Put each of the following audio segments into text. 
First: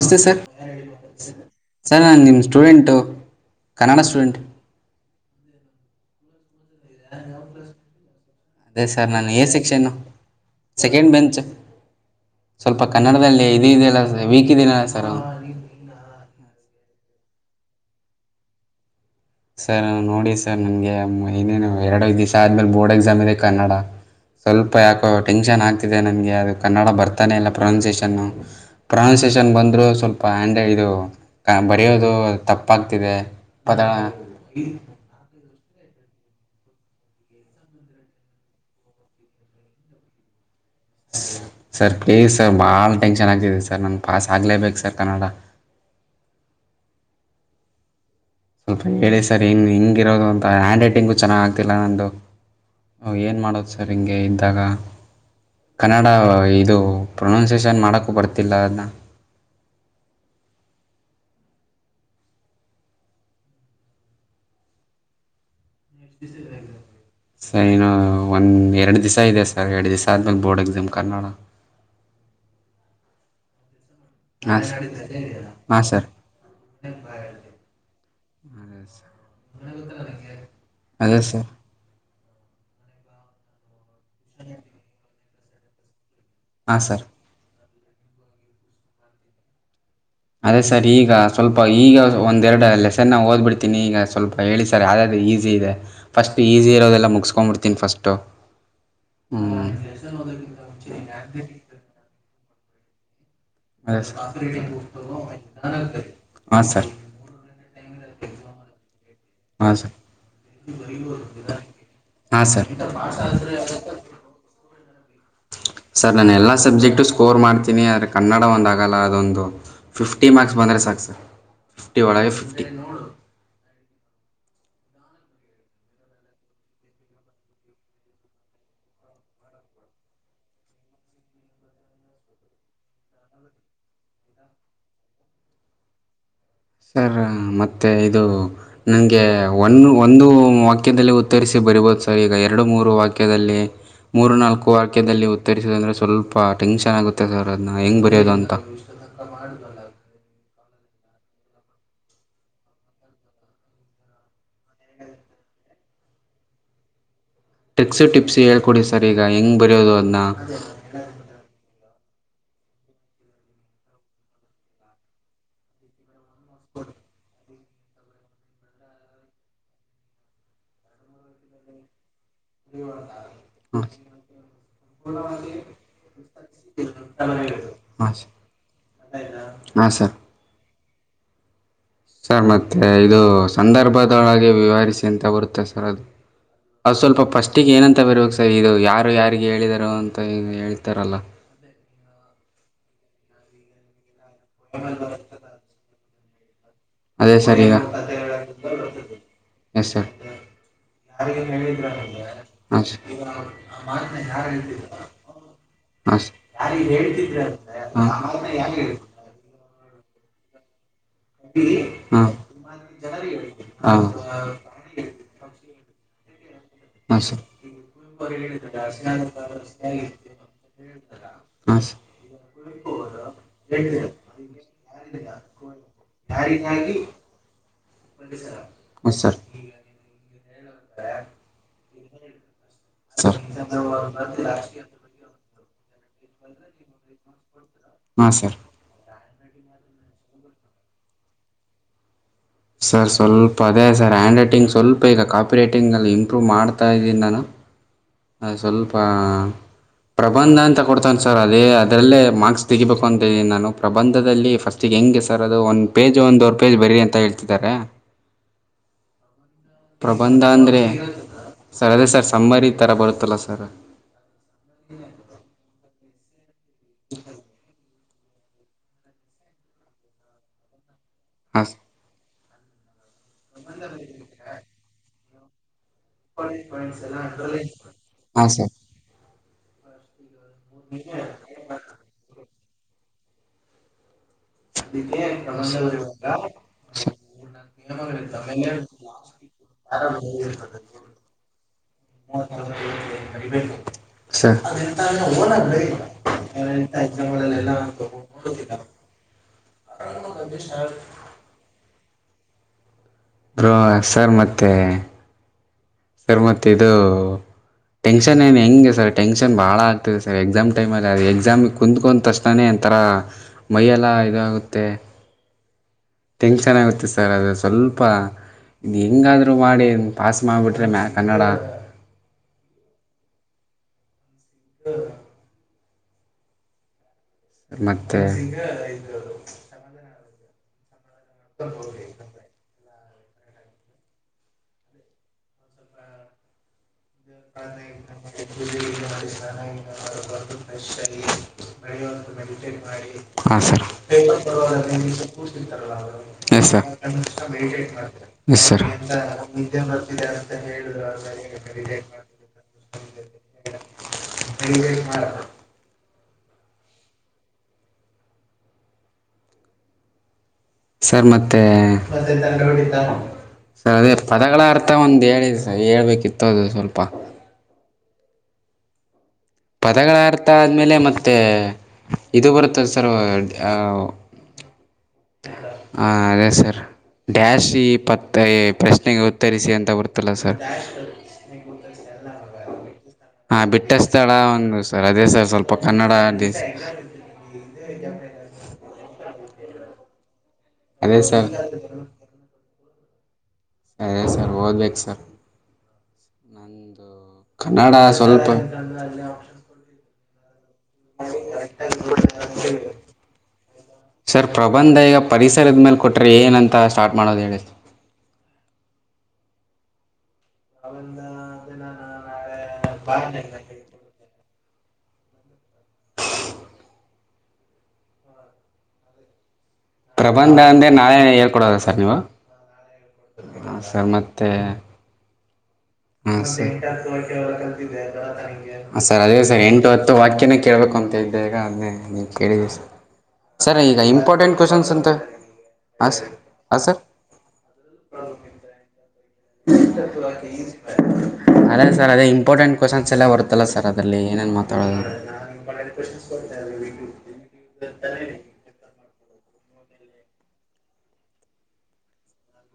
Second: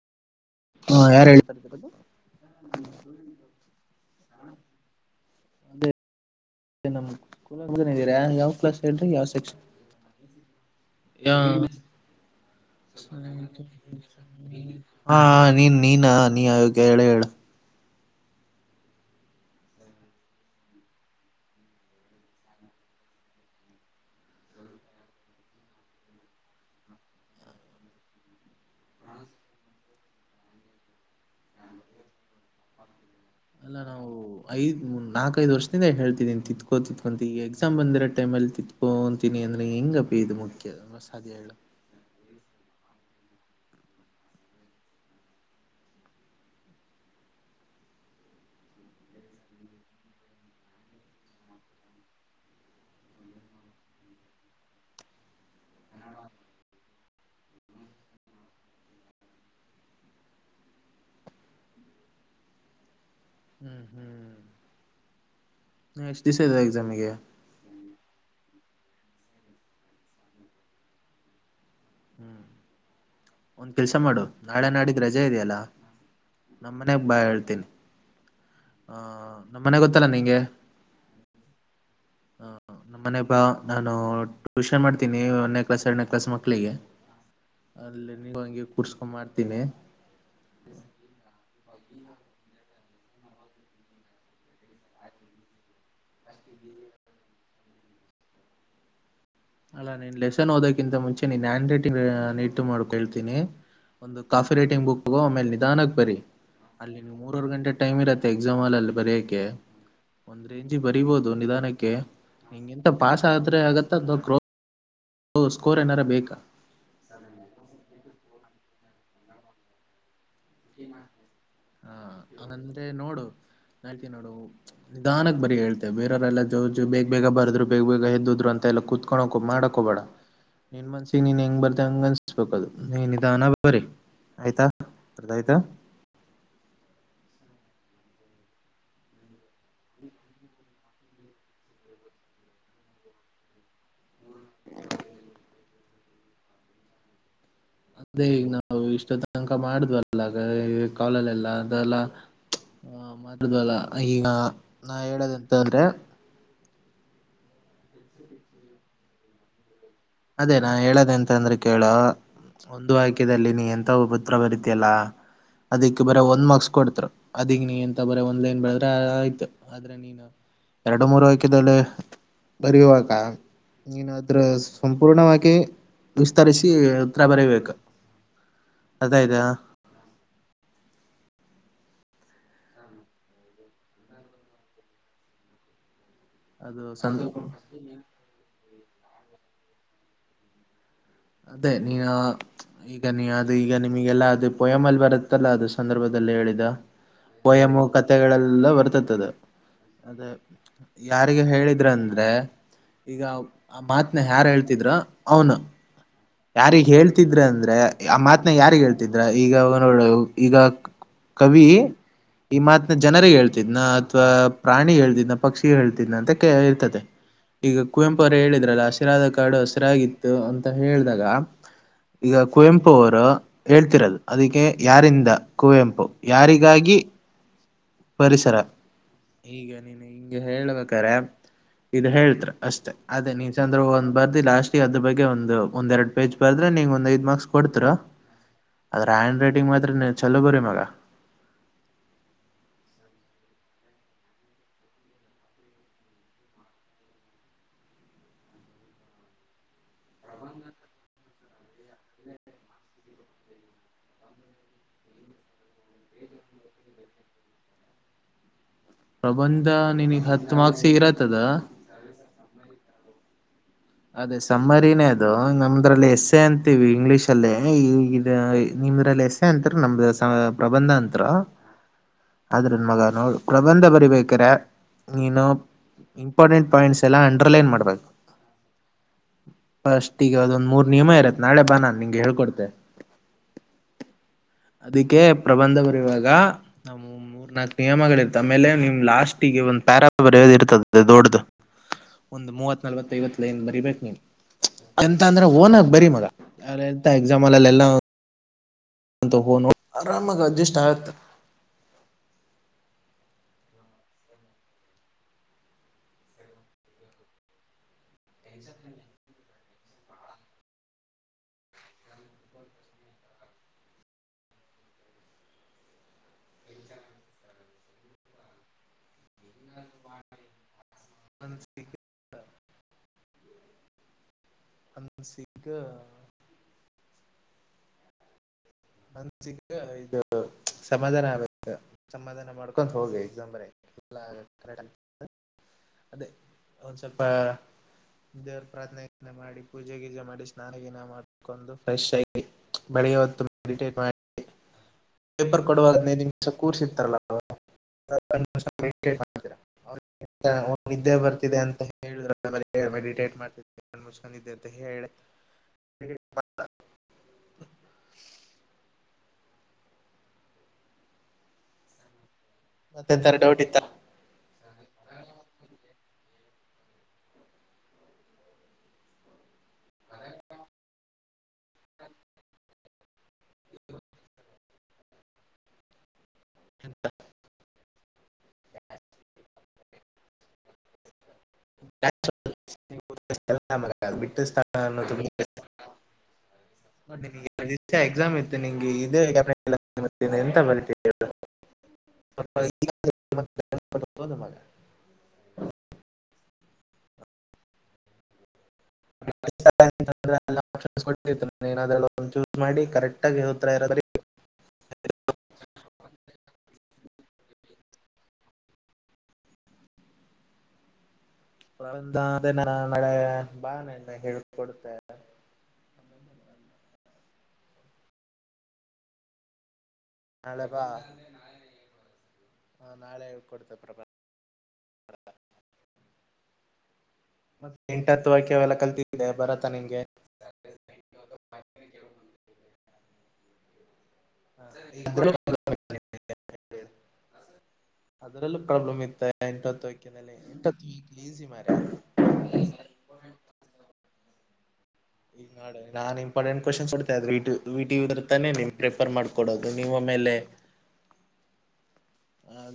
ನಸ್ತೆ sir ಹಾ ಯಾರು ಹೇಳ್ತಾರೆ ಸರ್ ನಾನು ನಿಮ್ಮ ಸ್ಟೂಡೆಂಟು ಕನ್ನಡ ಸ್ಟೂಡೆಂಟ್. [unintelligible] ನಮ್ [unintelligible] ಇದೀರ ಯಾವ್ ಕ್ಲಾಸ್ ಅದೇ ಸರ್ ಹೇಳ್ರಿ ಯಾವ್ ನಾನು ಎ ಸೆಕ್ಷನ್ ಸೆಕ್ಷನ್ನು ಸೆಕೆಂಡ್ ಬೆಂಚ್ ಸ್ವಲ್ಪ ಕನ್ನಡದಲ್ಲಿ ಇದು ಇದೆಯಲ್ಲ ವೀಕ್ ಇದೆಯಲ್ಲ ಸರ್ ಹಾ ನೀ ನೀನ್ ನೀನ ಆ [unintelligible] ಸರ್ ನೋಡಿ ಸರ್ ನನ್ಗೆ ಇನ್ನೇನು ಎರಡ ದಿವ್ಸ ಆದ್ಮೇಲೆ ಬೋರ್ಡ್ ಎಕ್ಸಾಮ್ ಇದೆ ಕನ್ನಡ ಸ್ವಲ್ಪ ಯಾಕೋ ಟೆನ್ಷನ್ ಆಗ್ತಿದೆ ನನ್ಗೆ ಅದು ಕನ್ನಡ ಬರ್ತಾನೆ ಇಲ್ಲ ಪ್ರೊನೌನ್ಸಿಯೇಷನ್ ಸೆಷನ್ ಬಂದರುೂ ಸ್ವಲ್ಪ ಆಂಡ ಇದು ಬರೆಯೋದು ತಪ್ಪಾಗ್ತಿದೆ ಅಲ್ಲ ಪದ ನಾವು ಐದ್ ನಾಕೈದು ವರ್ಷದಿಂದ ಹೇಳ್ತಿದೀನಿ ತಿತ್ಕೋತ್ಕೊಂತ ಈ ಎಕ್ಸಾಮ್ ಬಂದಿರ ಟೈಮ್ಲ್ಲಿ ತತ್ಕೊತೀನಿ ಅಂದ್ರೆ ಹೆಂಗಪ್ಪ ಇದು ಮುಖತಿ ಸರ್ಪೇಶರ್ ಬಲ್ ಟೆನ್ಷನ್ ಆಗ್ತಿದೆ ಸರ್ ನಂಗೆ ಪಾಸ್ ಆಗಲೇಬೇಕು ಸರ್ ಕನ್ನಡ ಸ್ವಲ್ಪ ಹೇಳಿ ಸರ್ ಹೆಂ ಹಿಂಗಿರೋದು ಅಂತ ಹ್ಯಾಂಡ್ ರೈಟಿಂಗು ಚೆನ್ನಾಗ್ ಆಗ್ತಿಲ್ಲ ನನ್ನದು ಹ ಏನು ಮಾಡೋದು ಸರ್ ಹಿಂಗೆ ಇದ್ದಾಗ ಕನ್ನಡ ಇದು ಪ್ರೊನೌನ್ಸಿಯೇಷನ್ ಮಾಡಕ್ಕೂ ಬರ್ತಿಲ್ಲ ಅದನ್ನ [inaudible] ಹ್ಮ್ ಹ್ಮ್ ಎಷ್ಟ್ ದಿವಸ ಇದೆ ಎಕ್ಸಾಮಿಗೆ ಸೈನ ಒಂದ ಎರಡು ದಿವಸ ಇದೆ ಸರ್ ಎರಡು ದಿವಸ ಆದ್ಮೇಲೆ ಬೋರ್ಡ್ ಎಕ್ಸಾಮ್ ಕನ್ನನಾಡ ಹ್ಮ್ ಒ ಕೆಲ್ಸ ಮಾಡು ಹಾಂ ನಾಳೆ ಸರ್ ನಾಡಿಗೆ ರಜೆ ಇದೆಯಲ್ಲ ಹಾಂ ಸರ್ ನಮ್ಮ್ ಮನೆಗ್ ಬಾ ಹೇಳ್ತೀನಿ ಹಹ ನಮ್ಮನೆ ಗೊತ್ತಲ್ಲ ನಿಂಗೆ ಅದೇ ಸರ್ ಹ ನಮ್ಮ ಮನೆಬಾ ನಾನು ಟ್ಯೂಷನ್ ಮಾಡ್ತೀನಿ ಒಂದೇ ಕ್ಲಾಸ್ ಎರನ ಅಕ್ಕಸ ಮಕ್ಳಿಗೆ ಹಾಂ ಸರ್ ಅಲ್ಲ ನೀ ಹಗೆ ಕುೂರ್ಸ್ಕೊಂಡ್ ಮಾಡ್ತೀನಿ ಅದೇ ಸರ್ ಈಗ ಸ್ವಲ್ಪ ಈಗ ಒಂದೆರಡು ಅಲ್ಲೇ ಸರ್ ನಾ ಓದ್ಡ್ತೀನಿ ಈಗ ಸ್ವಲ್ಪ ಹೇಳಿ ಸರ್ ಯದದು ಈಸಿ ಇದೆ ಫಸ್ಟ್ ಈಸಿ ಇರೋದೆಲ್ಲ ಮುಗಸ್ಕೊಂಡ್ಬಡ್ತೀವಿ ತಿನ್ಫಷ್ಟಟ ಅಲ್ಲಾ ನೀನ್ ಲೆಸನ್ ಓದಕ್ಕಿಂತ ಮುಂಚೆ ನೀನ್ ಹ್ಯಾಂಡ್ ರೈಟಿಂಗ್ ಮಾಡ್ಕ ಹೇಳ್ತೀನಿ ಅದೇ ಒಂದು ಸರ್ ಕಾಫಿ ರೈಟಿಂಗ್ ಬುಕ್ ಆಮೇಲೆ ನಿಧಾನಕ್ಕೆ ಬರರಿ ಹಾಂ ಸರ್ ಅಲ್ಲಿ ನೀ ಮೂರವರ್ ಗಂಟೆ ಟೈಮ್ ಇರತ್ತೆ ಎಕ್ಸಾಮ್ಲ್ಲಿ ಅಲ್ಲಿ ಬರೆಯಕೆ ಹಾಂ ಸರ್ ಒಂದ್ರ ಇಂಚಿ ಬರಿಬೋದು ನಿಧಾನಕ್ಕೆ ಹಾಂ ಸರ್ ಹಂಗಗೆಂತ ಪಾಸ್ ಆದ್ರೆ ಆಗತ್ತ ಅಂದ ಕ್ರ ಸರ್ ನಾನು ಎಲ್ಲಾ ಸಬ್ಜೆಕ್ಟ ಸ್ಕೋರ್ ಮಾಡ್ತೀನಿ ಆದ್ರೆ ಕನ್ನಡ ಒಂದ ಆಗಲ್ಲ ಅದೊಂದು ಫಿಫ್ಟ ಫಿಫ್ಟಿ ಮಾರ್ಕ್ಸ್ ಬಂದರೆ ಸಾಕು ಸರ್ ಫಿಫ್ಟಿ ಒಳಗೆ ಫಿಫ್ಟಿ ನಾಳ್ತಿ ನೋಡು ನಿಧಾನಕ್ ಬರಿ ಹೇಳ್ತೆ ಬೇರರೆಲ್ಲ ಜೋಜ ಬೇಗ ಬೇಗ ಬರ್ರು ಬೇಗ ಬೇಗ ಎದ್ ಅಂತ ಎಲ್ಲ ಕುತ್ಕೋಳಕ ಮಾಡಕೋ ಬೇಡ ನೀನ್ ಮನ್ಸಿ ನೀನ್ ಹೆಂಗ್ ಬರ್ ಹಂಗ ಅನ್ಸ್ಬೇಕ ಅದು ನೀನ್ ಇದಾನ ಬರೀ ಆಯ್ತಾ [unintelligible] ಸರ್ ಮತ್ತೆ ಇದು ನನಗೆ ಒಂದು ಒಂದು ವಾಕ್ಯದಲ್ಲಿ ಉತ್ತರಿಸಿ ಬರಿಬೋದು ಸರ್ ಈಗ ಎರಡು ಮೂರು ವಾಕ್ಯದಲ್ಲಿ ಮೂರು ನಾಲ್ಕು ವಾಕ್ಯದಲ್ಲಿ ಉತ್ತರಿಸುವ ಅಂದ್ರೆ ಸ್ವಲ್ಪ ಟೆನ್ಷನ್ ಆಗುತ್ತೆ ಸರ್ ಅದನ್ನ ಹೆಂಗೆ ಅದೇ ಬರೆಯೋದು ಈಗ ಅಂತ ನಾವು ಇಷ್ಟು ತನಕ ಮಾಡ್ವಲ್ಲ ಕಾಲಲ್ಲೆಲ್ಲ ಅದೆಲ್ಲ ಹ ಮದದವಲ್ಲ ಈಗ ನಾ ಹೇಳದಂತ ಅಂದ್ರೆ ಟ್ರಿಕ್ಸ್ ಟಪ್ಸ್ ಹೇಳ್ಕೊಡಿ ಸ ಈಗ ಹೆಂಗ್ ಬರಯೋದು ಅದೇ ನಾನ ಹೇಳದೆ ಅಂತ ಅಂದ್ರೆ ಕೇಳ ಒಂದು ವಕ್ಯದಲ್ಲಿ ನೀ ಎಂತ ಪುತ್ರ ಬರಿತಿಯಲ್ಲಾ ಅದಿಕ್ಕೆ ಬರ ಮಗಸ್ಕ ಕೊಡ್ತ ಅದಿಗ್ ನೀ ಎಂತ ಬರ ಒಂದ ಲೈನ್ ಬೆಳದ್ರೆ ಆಯ್ತು ಆದ್ರೆ ನೀನು ಎರಡು ಮೂರು ಆಯ್ಕಿದಲ್ಲಿ ಹಾಂ ಬರಿಯುವಾಗನೀನು ಅದ್ರಸ್ ಸಂಪೂರ್ಣವಾಗಿ ವಿಸ್ತರಿಸಿ ಹತ್ರ ಬರೀಬೇಕು ಹಾ ಸರ್ ಸರ್ ಮತ್ತೆ ಇದು ಸಂದರ್ಭದೊಳಗೆ ವಿವರಿಸಿ ಅಂತ ಬರುತ್ತೆ ಸರ್ ಅದು ಅದು ಸ್ವಲ್ಪ ಫಸ್ಟಿಗೆ ಏನಂತ ಬರ್ಬೇಕು ಸರ್ ಇದು ಯಾರು ಯಾರಿಗೆ ಹೇಳಾರ ಅಂತ ಹೇಳ್ತಾರಲ್ಲ ಅದೇ ನೀ ಈಗ ನೀ ಅದು ಈಗ ನಿಮಗೆಲ್ಲಾ ಅದು ಪೊಯಮ್ ಮಲ್ಲಿ ಬರುತ್ತಲ್ಲ ಅದು ಸಂದರ್ಭ ದಲ್ಲಿ ಹೇಳಿದ ಅದೇ ಸರ್ ಈಗ ಪೋಯಮ್ಮು ಕಥೆಗಳೆಲ್ಲ ಬರ್ತತದ ಎಸ್ ಸರ್ ಅದೇ ಯಾರಿಗೆ ಹೇಳಿದ್ರ ಅಂದ್ರೆ ಹಾಂ ಸರ್ ಈಗ ಆ ಮಾತ್ನ ಯಾರ ಹೇಳ ತಿದ್ರೋ ಅವ್ನು ಹಾಂ ಸರ್ ಯಾರಿಗ್ ಹೇಳ್ತಿದ್ರ ಅಂದ್ರೆ ಆ ಮಾತ್ನ ಯಾರಿಗ್ ಹೇಳ್ತಿದ್ರ ಈಗ ನೋ ಈಗ ಕವಿ ಹಾಂ ಈ ಮಾತ್ನ ಜನರಿಗೆ ಹೇಳ್ತಿದ್ನ ಹಾಂ ಅಥವಾ ಪ್ರಾಣಿ ಹೇಳ್ತಿದ್ನ ಪಕ್ಷಿಗ್ ಹೇಳ್ ಅಂತ ಇರ್ತದೆ ಹಾಂ ಸರ್ ಈಗ ಕುವೆಂಪು ಅವರು ಹೇಳಿದ್ರಲ್ಲ ಹಸಿರಾದ ಕಾಡು ಹಸಿರಾಗಿತ್ತು ಅಂತ ಹೇಳಿದಾಗ ಹಾಂ ಸರ್ ಈಗ ಕುವೆಂಪು ಅವರು ಹೇಳ್ತಿರದು ಅದಕ್ಕೆ ಯಾರಿಂದ ಕುವೆಂಪು ಹ ಯಾರಿಗಾಗಿ ಪರಿಸರ ಈಗ ನೀನು ಹಿಂಗ ಹೇಳ್ಬೇಕಾರೆೆ ಇದ್ ಹೇಳ್ತ್ರ ಅಷ್ಟೇ ಅದೇ ಸರ್ ನೀನ್ ಚಂದ್ರ ಒಂದ್ ಬರ್ದಿ ಲಾಸ್ಟಗೆ ಅದ್ರ ಬಗ್ಗೆ ಒಂದು ಒಂದ ಎರಡು ಪೇಜ ಬರದ್ರೆ ನೀಂಗ ಒಂದ ಐದು ಮಾರ್ಕ್ಸ್ ಕೊಡ್ತ್ರ ಹಾಂ ಸರ್ ಹ್ಯಾಂಡ ರೈಟಿಂಗ್ ಮಾತ್ರ ನೀ ಚಲೋ ಬರಿೀ ಮಗ ಸರ್ ಸ್ವಲ್ಪ ಅದೇ ಸರ್ ಹ್ಯಾಂಡ್ ರೈಟಿಂಗ ಸ್ವಲ್ಪ ಈಗ ಕಾಪಿ ರೈಟಿಂಗಲ್ಲಿ ಇಂಪ್ರೂವ್ ಮಾಡ್ತಾ ಇದ್ದೀನಿ ನಾನು ಅ ಸ್ವಲ್ಪಾ ಪ್ರಬಂಧ ಅಂತ ಕೊಡ್ತನ ಸರ್ ಅದೇ ಅದ್ರಲ್ಲೇ ಮಾರ್ಕ್ಸ್ ತೆಗಿಬೇಕು ಅಂತೀನಿ ನಾನು ಪ್ರಬಂಧದಲ್ಲಿ ಫಸ್ಟೀ ಹೆಂಗೆ ಸರ್ ಅದು ಒಂದು ಪೇಜು ಒಂದುವರೆ ಪೇಜ್ ಬರಿ ಅಂತ ಹೇಳ್ತಿದ್ದಾರೆ ಪ್ರಬಂಧ ನಿನಗ್ ಪ್ರಬಂಧ ಹತ್ತು ಅಂದರೆ ಮಾರ್ಕ್ಸ್ ಇರತ್ತದ ಸರ್ ಅದೇ ಸರ್ ಸಮ್ಮರಿ ಥರ ಬರುತ್ತಲ್ಲ ಸರ್ ಅದೇ ಸಮ್ಮರಿನೇ ಅದು ನಮ್ದ್ರಲ್ಲಿ ಎಸ್ ಎ ಅಂತೀವಿ ಇಂಗ್ಲಿೀಷ್ ಅಲ್ಲಿ ಈ ನಿಮ್ರಲ್ಲಿ ಎಸ್ಸೆ ಅಂತ್ರ ನಮ್ದ ಪ್ರಬಂಧ ಅಂತ್ರು ಹಾಂ ಆದ್ರೆ ನ್ ಮಗ ನೋ ಪ್ರಬಂಧ ಬರಿಬೇಕ್ರೇ ನೀನು ಇಂಪಾರ್ಟೆಂಟ್ ಪಾಯಿಂಟ್ಸ್ ಎಲ್ಲ ಅಂಡರ್ಲೈನ್ ಮಾಡ್ಬೇಕು ಹಾಂ ಸರ್ ಫಸ್ಟಿಗೆ ಅದೊಂದ ಮೂರ ನಿಯಮ ಇರತ್ ನಾಳೆ ಬಾ ನಾ ನಿಂಗ ಹೇಳ್ಕೊಡ್ತೆ ಅದಿಕ್ಕೆ ಪ್ರಬಂಧ ಬರೆಯುವಾಗ ನ ಮೂರ ನಾಲ್ಕು ನಿಯಮಗಳ ಇರ್ತ್ತ ಆಮೇಲೆ ನಿಮ್ ಲಾಸ್ಟಿಗೆ ಒಂದ್ ಪ್ಯಾರಾ ಬರಯೋದ ಇರ್ತದೆ ದೊಡ್ಡ್ದು ಒಂದು ಮೂವತ ನಲ್ವತ್ತೈವತ್ತು ಲೈನ್ ಬರಿಬೇಕು ನೀನ್ ಸರ್ ಎಂತ ಅಂದ್ರೆ ಓನಾಗ ಬರಿ ಮಗ ಎಂತ ಎಕ್ಸಾಮ ಅಲ್ಲಲ್ಲಿ ಎಲ್ಲಾ ಅಂತ ಓನ್ ಆರಾಮಾಗಿ ಅಡ್ಜಸ್ಟ್ ಆಗತ್ತ ಬ್ರೋ ಸರ್ ಮತ್ತೆ ಸರ್ ಮತ್ತ ಇದು ಟೆನ್ಷನ ಏನ್ ಹೆಂಗೆ ಸರ್ ಟೆನ್ಷನ್ ಬಹಳ ಆಗ್ತದೆ ಸರ್ ಎಕ್ಸಾಮ್ ಟೈಮ್ ಅಲ್ಲಿ ಅ ಎಕ್ಸಾಮಿ ಕುತ್ಕೊಂಡ್ ತಕ್ಷ್ಣಾನೇ ಒಂಥರಾ ಮೈಯೆಲ್ಲ ಇದಾಗುತ್ತೆ ಟೆನ್ಷನ್ ಆಗುತ್ತೆ ಸರ್ ಅದೇ ಸ್ವಲ್ಪ ಹೆಂಗಾದ್ರು ಮಾಡಿ ಪಾಸ ಮಾಡ್ಬಿಟ್ರೆ ಮಾ ಕನ್ನಡ ಅನ್ [unintelligible] ಸಿಗ್ಗ ಮತ್ತೆ [inaudible] ಮನ್ಸಿಗ ಇದು ಸಮಾಧಾನ ಆಗ ಸಮಾಧಾನ ಮಾಡ್ಕ ಹೋಗಿ ಎಕ್ಸಾಮ್ ಬರಿಯಕ್ಕೆ [unintelligible] ಅದೇ ಒಂದ ಸ್ವಲ್ಪ ದೇವ್ರ ಪ್ರಾರ್ಥನೆ ಗೀರ್ಥನೆ ಮಾಡಿ ಪೂಜೆ ಗೀಜೆ ಮಾಡಿ ಸ್ನಾನಗಿನ ಮಾಡ್ಕೊಂಡು ಫ್ರೆಶ್ ಆ ಬೆಳಿಗ್ಗೆ ಹೊತ್ತು ಹಾ ಸರ್ ಮೆಡಿಟೇಟ್ ಮಾಡಿ ಪೇಪರ್ ಕೊಡುವಾಗ ಹದಿನೈದು ನಿಮಿಷ ಎಸ್ ಸರ್ ಕೂರಿಸಿರ್ತಾರಲ್ಲ ಎಸ್ ಸರ್ [unintelligible] ಮೆಡಿಟೇಟ್ ಮಾಡ್ತೀರಾ ಅವ್ರಿಗೆ ಅವ್ರು ನಿದ್ದೆ ಬರ್ತಿದೆ ಅಂತ ಮೆಡಿಟೇಟ್ ಮಾಡ್ತ ಮುಚ್ಕೊಂಡಿದ್ದೆ ಅಂತ ಹೇಳ [unintelligible] ಸರ್ ಮತ್ತೆ ಮತ್ತೆಂತಾರ ಡೌಟ್ ಇತ್ತ ಸರ್ ಅದೇ ಪದಗಳ ಅರ್ಥ ಒಂದ್ ಹೇಳಿದೆ ಸರ್ ಹೇಳ್ಬೇಕಿತ್ ತ್ತದು ಸ್ವಲ್ಪ ಪದಗಳ ಅರ್ಥ ಆದ್ಮೇಲೆ ಮತ್ತೆ ಇದು ಬರುತ್ತದೆ ಸರ್ ಹಾ ಅದೇ ಸರ್ ಡ್ಯಾಶ್ ತಿ ಪತ್ತೆ ಪ್ರಶ್ನೆಗೆ ಉತ್ತರಿಸಿ ಅಂತ ಬರುತ್ತಲ್ಲ ಸರ್. [unintelligible] ಹಾ ಬಿಟ್ಟ ಸ್ಥಳ ಬಿಟ್ಟು ಒಂದ ಸರ್ ಅನ್ನೋದು ಅದೇ ಸರ್ ಸ್ವಲ್ಪ ಕನ್ನಡ ಡಿ ಅ ಎಕ್ಸಾಮ ಇತ್ತ ನಿಂಗೆ [unintelligible] ಅದೇ ಸರ್ [unintelligible] ಅದೇ ಸರ್ ಓದ್ಬೇಕು ಸರ್ [unintelligible] ನಂದು ಕನ್ನಡ ಸ್ವಲ್ಪ [unintelligible] ಎಲ್ಲ ಆಪ್ಷನ್ಸ್ ಕೊಟ್ಟತ್ತು ಏನಾದ್ರ ಒನ ಚುರ ಮಾಡಿ ಕರೆಕ್ಟಾಗಿ ಹ ಇರೀ ಸರ್ ಪ್ರಬಂಧ ಈಗ ಪರಿಸರದ ಮೇಲ ಕೊಟ್ಟರೆ ಏನಂತ ಸ್ಟಾರ್ಟ್ ಮಾಡೋದು ಹೇಳಿ. ಅ ಪ್ರಬಂಧ ಅದೇ ನಾಳೆ ಬಾ ನಾ ಎಲ್ಲಾ ಹೇಳ್ ಕೊಡ್ತೆ. ಪ್ರಬಂಧ ನಾಳೆ ಅಂದೆ ನಾಳೆ ಹೇಳ್ಕೊಡೋದ ಸರ್ ನೀವು. ಹ ನಾಳೆ ಕೊಡ್ತ ಹಾಂ ಪ್ರಭ ಹ ಸ ಮತ್ತೆ ಎಂಟತ್ತು ವಾಕ್ಯ ಅವೆಲ್ಲ ಸರ್ ಕಲ್ತಿದ್ದೆ ಅದೇ ಸರ್ ಬರತ್ತಾ ಎಂಟು ನಿಂಗೆ ಹತ್ತು ವಾಕ್ಯನ ಕೇಳ್ಬೇಕು. ಅಂತ ಇದ್ದ ಈಗ ಅನ್ನೇ ನೀ ಕೇಳ ಸರ್ ಈಗ ಐ ಇಂಪಾರ್ಟೆಂಟ್ ಕ್ಯೂಸ್ಷನ್ಸ್ ಅಂತೇ ಆಸ ಆ ಸರ್. ಎಂಟ ಹತ್ತ ವಾಕ್ಯದಲ್ಲಿ ಎಂಟ್ ಹತ್ತ ಈಜಿ ಅದೇ ಸರ್ ಅದೇ ಇಂಪಾರ್ಟೆಟ್ ಕ್ಯೂಸ್ಷನ್ಸ್ ಎಲ್ಲ ಬರುತ್ತಲ್ಲ ಸ ಅದಲ್ಲಿ ನೇನ್ ಮಾತ ಈಗ ನೋಡ ನಾನ್ ಇಂಪಾರ್ಟೆಂಟ್ ಕ್ವಶನ್ ಹೋಡ್ತಾ ಇದ್ರ ವಟ ಇದರ ನಿ ಫಾರ್ ಮಾಡಕೊಡದು ನಿಮ್ಮ ಮೇಲೆ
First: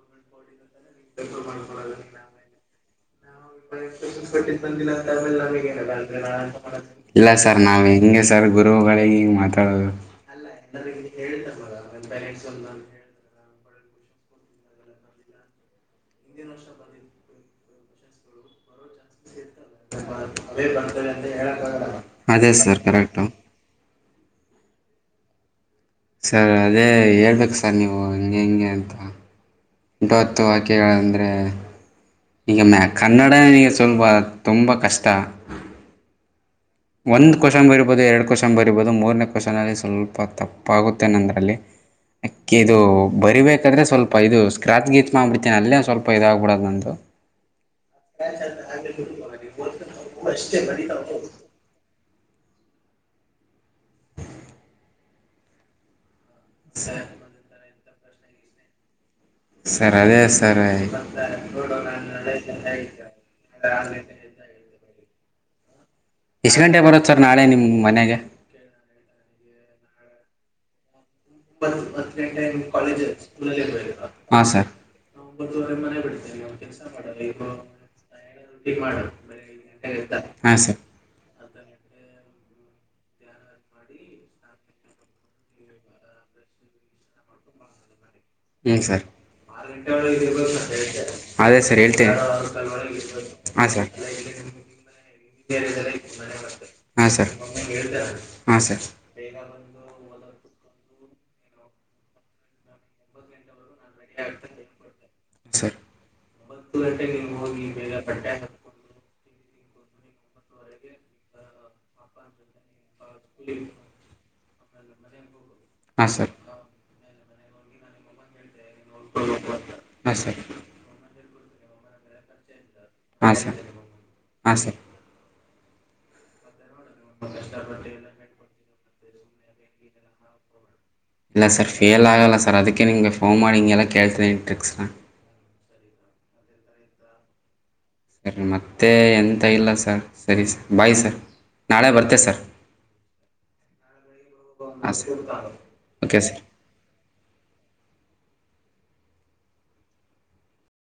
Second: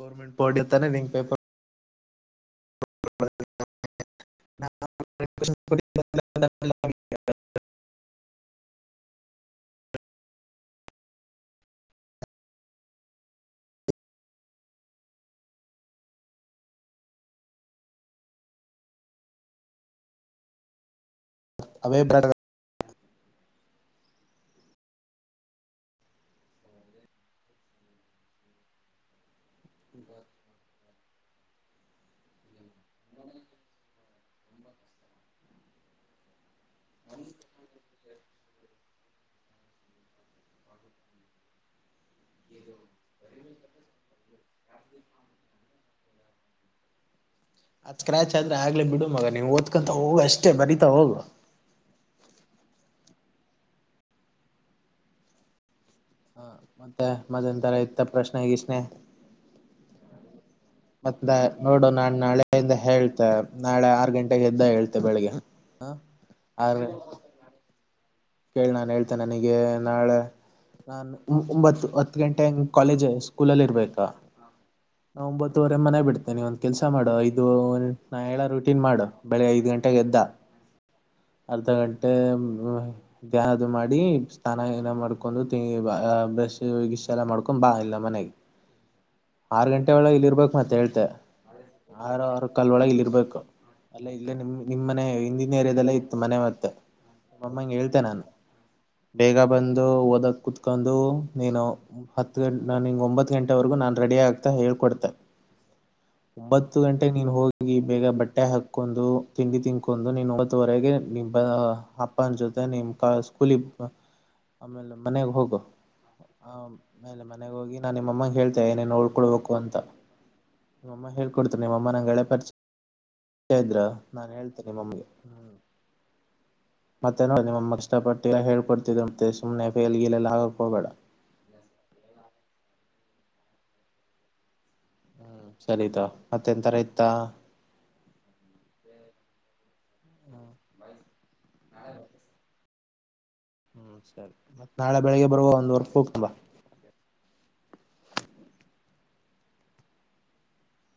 ಗೌರ್ಮೆಂಟ್ ಪೋಡ್ ನತಾನೇ ನೀ ಪೇಪರ್ [unintelligible] [unintelligible] [unintelligible] ಇಲ್ಲ ಸರ್ ನಾವ್ ಹೆ ಸರ್ ಗುರುಗಳಿಗೆ ಹಿಂಗ ಮಾತಾಡೋದು. [unintelligible] [unintelligible] [unintelligible] ಅವೇ ಬರ [unintelligible] ಅದೇ ಸರ್ ಕರೆಕ್ಟ್ ಸ ಅದೇ ಹೇಳ್ಬೇಕ ಸರ್ ನೀವು ಹಂ ಹೆಂಗೆ ಅಂತ. ಬತ್ತು ವಾಕ್ಯಗಳಂದ್ರೆ ಈಗ ಮ ಕನ್ನಡನೇ ಸ್ವಲ್ಪ ತುಂಬಾ ಕಷ್ಟ. ಒಂದ ಕ್ಯೂಸ್ಷನ್ ಬರಿಬೊದು ಎರಡ ಕ್ಯೂಸ್ಷನ್ ಬರೀಬೋದು ಮೂರನೇ ಕ್ವಶನಲ್ಲಿ ಸ್ವಲ್ಪ ತಪ್ಪಾಗುತ್ತೆ ನಂದ್ರಲ್ಲಿ ಅಕ್ಕ ಇದು ಬರಿಬೇಕಾದ್ರೆ ಸ್ವಲ್ಪ ಇದು ಸ್ಕ್ರಾಚ್ ಗೀಚ್ ಮಾಡ್ಬಿಡ್ತೀನಿ ಅಲ್ಲೇ ಸ್ವಲ್ಪ ಇದ ಆಗಬಿಡೋದು ನಂದು ಅದ್ ಸ್ಕ್ರಾಚ್ ಆದ್ರೆ ಆಗ್ಲೇ ಬಿಡು ಮಗ ನೀನ್ ಓದ್ಕೊಂತ ಹೋಗು ಅಷ್ಟೇ ಬರಿತಾ ಹೋಗು. [unintelligible] ಹ ಮತ್ತೆ ಮದ್ನ್ ತರ ಇತ್ತ ಪ್ರಶ್ನೆ ಗಿಶ್ನೆ ಸರ್ ಅದೇ ಸರ್ ಮತ್ತೆ ನೋಡು ನಾನ್ ನಾಳೆಯಿಂದ ಹೇಳ್ತೆ ನಾಳೆ ಆರ್ ಗಂಟೆಗೆ ಎದ್ದ ಹೇಳ್ತೆ ಬೆಳಿಗ್ಗೆ ಹಾ ಎಷ ಗಂಟೆ ಬರುತ್ ಸರ್ ನಾಳೆ ನಿಮ್ ಮನೆ ಕೇಳಿ ನಾನ್ ಹೇಳ್ತೇ ನನಗೆ ನಾಳೆ ನಾ ಒಂಬತ್ ಹತ್ತ ಗಂಟೆ ಹಂಗ ಕಾಲೇಜ್ ಸ್ಕೂಲಲ್ಲಿ ಇರ್ಬೇಕ. ಹಾಂ ಸರ್ ಒಂಬತ್ತುವರೆ ಮನೆ ಬಿಡ್ತೇನೆ ನೀ ಒಂದ ಕೆಲಸ ಮಾಡೋ ಐದು ರುಟೀನ್ ಮಾಡು ಬೆಳಗ್ ಐದು ಗಂಟೆಗೆ ಹಾ ಸರ್. ಅರ್ಧಾ ಘಂಟೆ ಬ ಬ್ಯಾ ಅದು ಮಾಡಿ ಸ್ನಾನ ಮಾಡ್ಕೊಂಡು ಬ್ರಷ್ ಗಿಶ ಎಲ್ಲ ಮಾಡ್ಕೊಂಡು ಬಾ ಇಲ್ಲ ಮನೆಗೆ ಹ್ಮ ಸರ್. ಆರು ಗಂಟೆ ಒಳಗೆ ಇಲ್ಲಿ ಇರ್ಬೇಕು ಮತ್ತೆ ಹೇಳ್ತೆ [unintelligible] ಅದೇ ಸರ್ ಹೇಳ್ತೇನೆ ಆರು ಹಾ ಸರ್. ನಿ ನಿಮ್ ಮನೆ ಹಿಂದಿನ ಏರಿಯದಲ್ಲೇ ಇತ್ತು ಮನೆ ಮತ್ತ ಹಾ ಸರ್. ನಾನು ಹಾಂ ಸರ್ ಹಾಂ ಸರ್ ಹಾಂ ಸರ್ ಬೇಗ ಬಂದು ಓದ ಕುತ್ ಒಂದು ನೀನು ಹತ್ತು ಗಂ ನ ನೀ ಒಂಬತ್ತ ಗಂಟ ವರೆಗೂ ನಾನು ರೆಡಿ ಆಗ್ತಾ ಹೇಳ್ಕೊಡ್ತೆ. ಒಂಬತ್ತು ಗಂಟೆ ನೀನ್ ಹೋಗಿ ಬೇಗ ಬಟ್ಟೆ ಹಾಕೊಂಡು ತಿಂಡಿ ತಿನ್ ಕೊಂಡು ನೀನು ಮೂವತ್ತುವರೆಗೆ ನಿ ಅಪ್ಪನ ಜೊತೆ ನಿಮ್ ಕ ಸ್ಕೂಲಿ ಆಮೇಲೆ ಮನೆಗೆ ಹೋಗು. ಹಾ ಸರ್. ಆಮೇಲೆ ಮನೆಗೆ ಹೋಗಿ ನಾ ನಿಮ್ಮಗೆ ಹೇಳ್ತೇ ಏೇನು ಉಓಳ್ಕೊಳ್ಬೇಕು ಅಂತ ಹಾಂ ಸರ್ ನಿಮ್ಮಮ್ಮ ಹಳ್ ಕೊಡ್ತ ನಿಮ್ಮಮ್ಮ ನಂಗೆಳೆ ಪರಿಚ ಹಾಂ ಸರ್ ಇದ್ರ ನಾನನ್ ಹಾಂ ಹೇಳ್ತೇನೆ ಸರ್ ಮಮಗೆ. ನೋ ನಿಮ್ಮಮ್ಮ ಇಷ್ಟಪಟ್ಟಿಲ್ಲಲ್ಲ ಹೇಳ್ೊಡ್ತಿದರ ಮಂತೆ ಸು್ನೆ ಫೇಲ್ ಗಲ್ಲ ಆಗಕ್ ಹೋಗಬೇಡ. ಇಲ್ಲ ಸರ್ ಫೇಯಲ್ ಆಗಲ್ಲ ಸರ್ ಅದಕ್ಕೆ ನಿಗೆ ಫೋನ್ ಮಾಡಿಂಗೆಲ್ಲ ಕೇಳ್ತೀನಿ ಟ್ರಿಕ್ಸ್ನ. ಹ್ಮ್ ಸರಿತ ಮತ್ತೆ ತರ ಇತ್ತ. ಸರಿ ಮತ್ತೆ ಎಂತ ಇಲ್ಲ ಸರ್ ಸರಿ ಸ ಬಾಯ್ ಸರ್. ನಾಳೆ ಬರ್ತೆೇ ಸರ್. ಹ್ಮ್ ಸರಿ ಮತ್ತತ್ ಹಾಂ ನಾಳೆ ಸರ್ ಬೆಳಿಗ್ಗೆ ಬರುವ ಒಂದ್ ವರ್ಕ್ ಓಕೆ ಹೋಗ್ತಂಬ. ಸರ್